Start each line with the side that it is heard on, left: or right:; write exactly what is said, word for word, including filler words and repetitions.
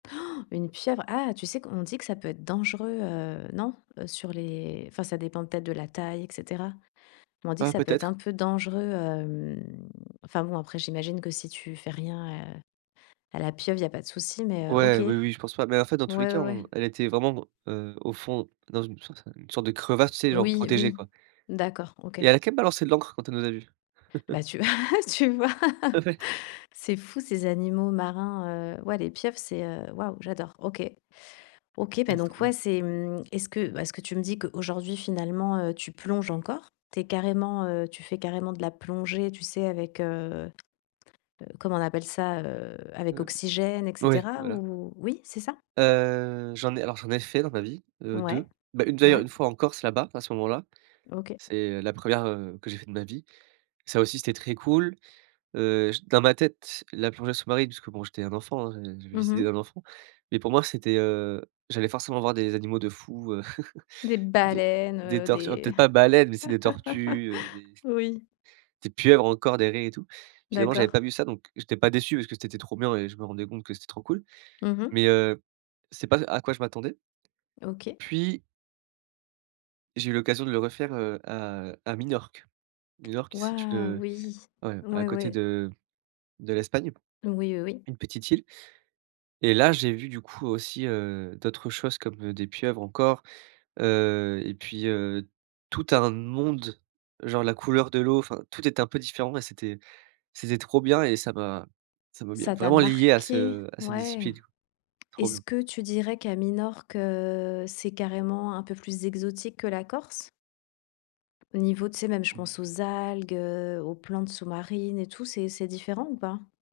left: Une pieuvre! Ah, tu sais qu'on dit que ça peut être dangereux, heu, non? Heu, sur les, enfin, ça dépend peut-être de la taille et cetera. Mais on dit que
right: Ah,
left: ça peut être un
right: peut-être.
left: peu dangereux, hem, enfin, bon, après j'imagine que si tu fais rien, heu, à la pieuvre, il y pas de souci mais, heu, OK.
right: Ouais,
left: Ouais,
right: oui, oui, je pense pas, mais en fait dans tous les cas
left: ouais, ouais.
right: on elle était vraiment br heu, au fond dans une sorce une sorte de crevasse, tu sais, genre
left: Oui,
right: protégée,
left: oui.
right: quoi
left: D'accord, OK.
right: et elle a quand même balancé de l'encre quand elle nous a vu.
left: Bah tu v ah tu vois,
right: Ah ouais.
left: c'est fou, ces animaux marins, heu, ouais, les pieuvres, c'est heu, waouh, j'adore. OK. OK,
right: Ouais,
left: bah
right: c'est
left: donc
right: trop
left: ouais,
right: bien.
left: c'est mmh, est-ce que bah ce que tu me dis qu'aujourd'hui, finalement, heu, tu plonges encore. Tu es carrément, heu, tu fais carrément de la plongée, tu sais, avec, heu, heu, comment on appelle ça, heu, avec
right: Hem,
left: oxygène, et
right: ouais,
left: cetera
right: voilà.
left: ou? Oui, c'est ça?
right: Heu, j'en ai alors j'en ai fait dans ma vie, heu,
left: Ouais,
right: deux. Bah une d'ailleurs
left: ouais.
right: une fois en Corse, là-bas, à ce moment-là,
left: OK.
right: c'est, heu, la première, heu, que j'ai fait de ma vie. Ça aussi c'était très cool, heu, j dans ma tête, la plongée sous-marine puisque bon j'étais un enfant, hein, j'avais les
left: Mmh
right: idées
left: mh.
right: d'un enfant, mais pour moi c'était, heu, j'allais forcément voir des animaux de fou, heu,
left: Des
right: des
left: baleines,
right: des
left: heu,
right: tortues, alors
left: des
right: peut-être pas baleines, mais tu sais des tortues, heu, des
left: Oui.
right: des pieuvres encore, des raies et tout. Finalement, j'avais
left: D'accord.
right: pas vu ça, donc j'étais pas déçu parce que c'était trop bien et je me rendais compte que c'était trop cool
left: Mmh mh.
right: mais heu, c'est pas à quoi je m'attendais
left: OK.
right: puis j'ai eu l'occasion de le refaire, heu, à à Minorque. Minorque, c'est une,
left: Waouh!
right: heu,
left: Oui.
right: ouais, à
left: Ouais,
right: côté
left: ouais.
right: de de l'Espagne,
left: Oui, heu, oui.
right: une petite île et là, j'ai vu du coup aussi, heu, d'autres choses comme, heu, des pieuvres encore, heu et puis, heu, tout un monde, genre la couleur de l'eau, enfin tout est un peu différent et c'était c'était trop bien et ça m'a ça m'a mis
left: Ça t'a
right: vraiment lié à
left: marqué?
right: ce à cette
left: Ouais.
right: discipline, quoi. Trop
left: Est-ce
right: bien.
left: que tu dirais qu'à Minorque, heu, c'est carrément un peu plus exotique que la Corse au niveau, tu sais, même je pense
right: Ouais.
left: aux algues, heu, aux plantes sous-marines et tout, c'est c'est différent ou pas?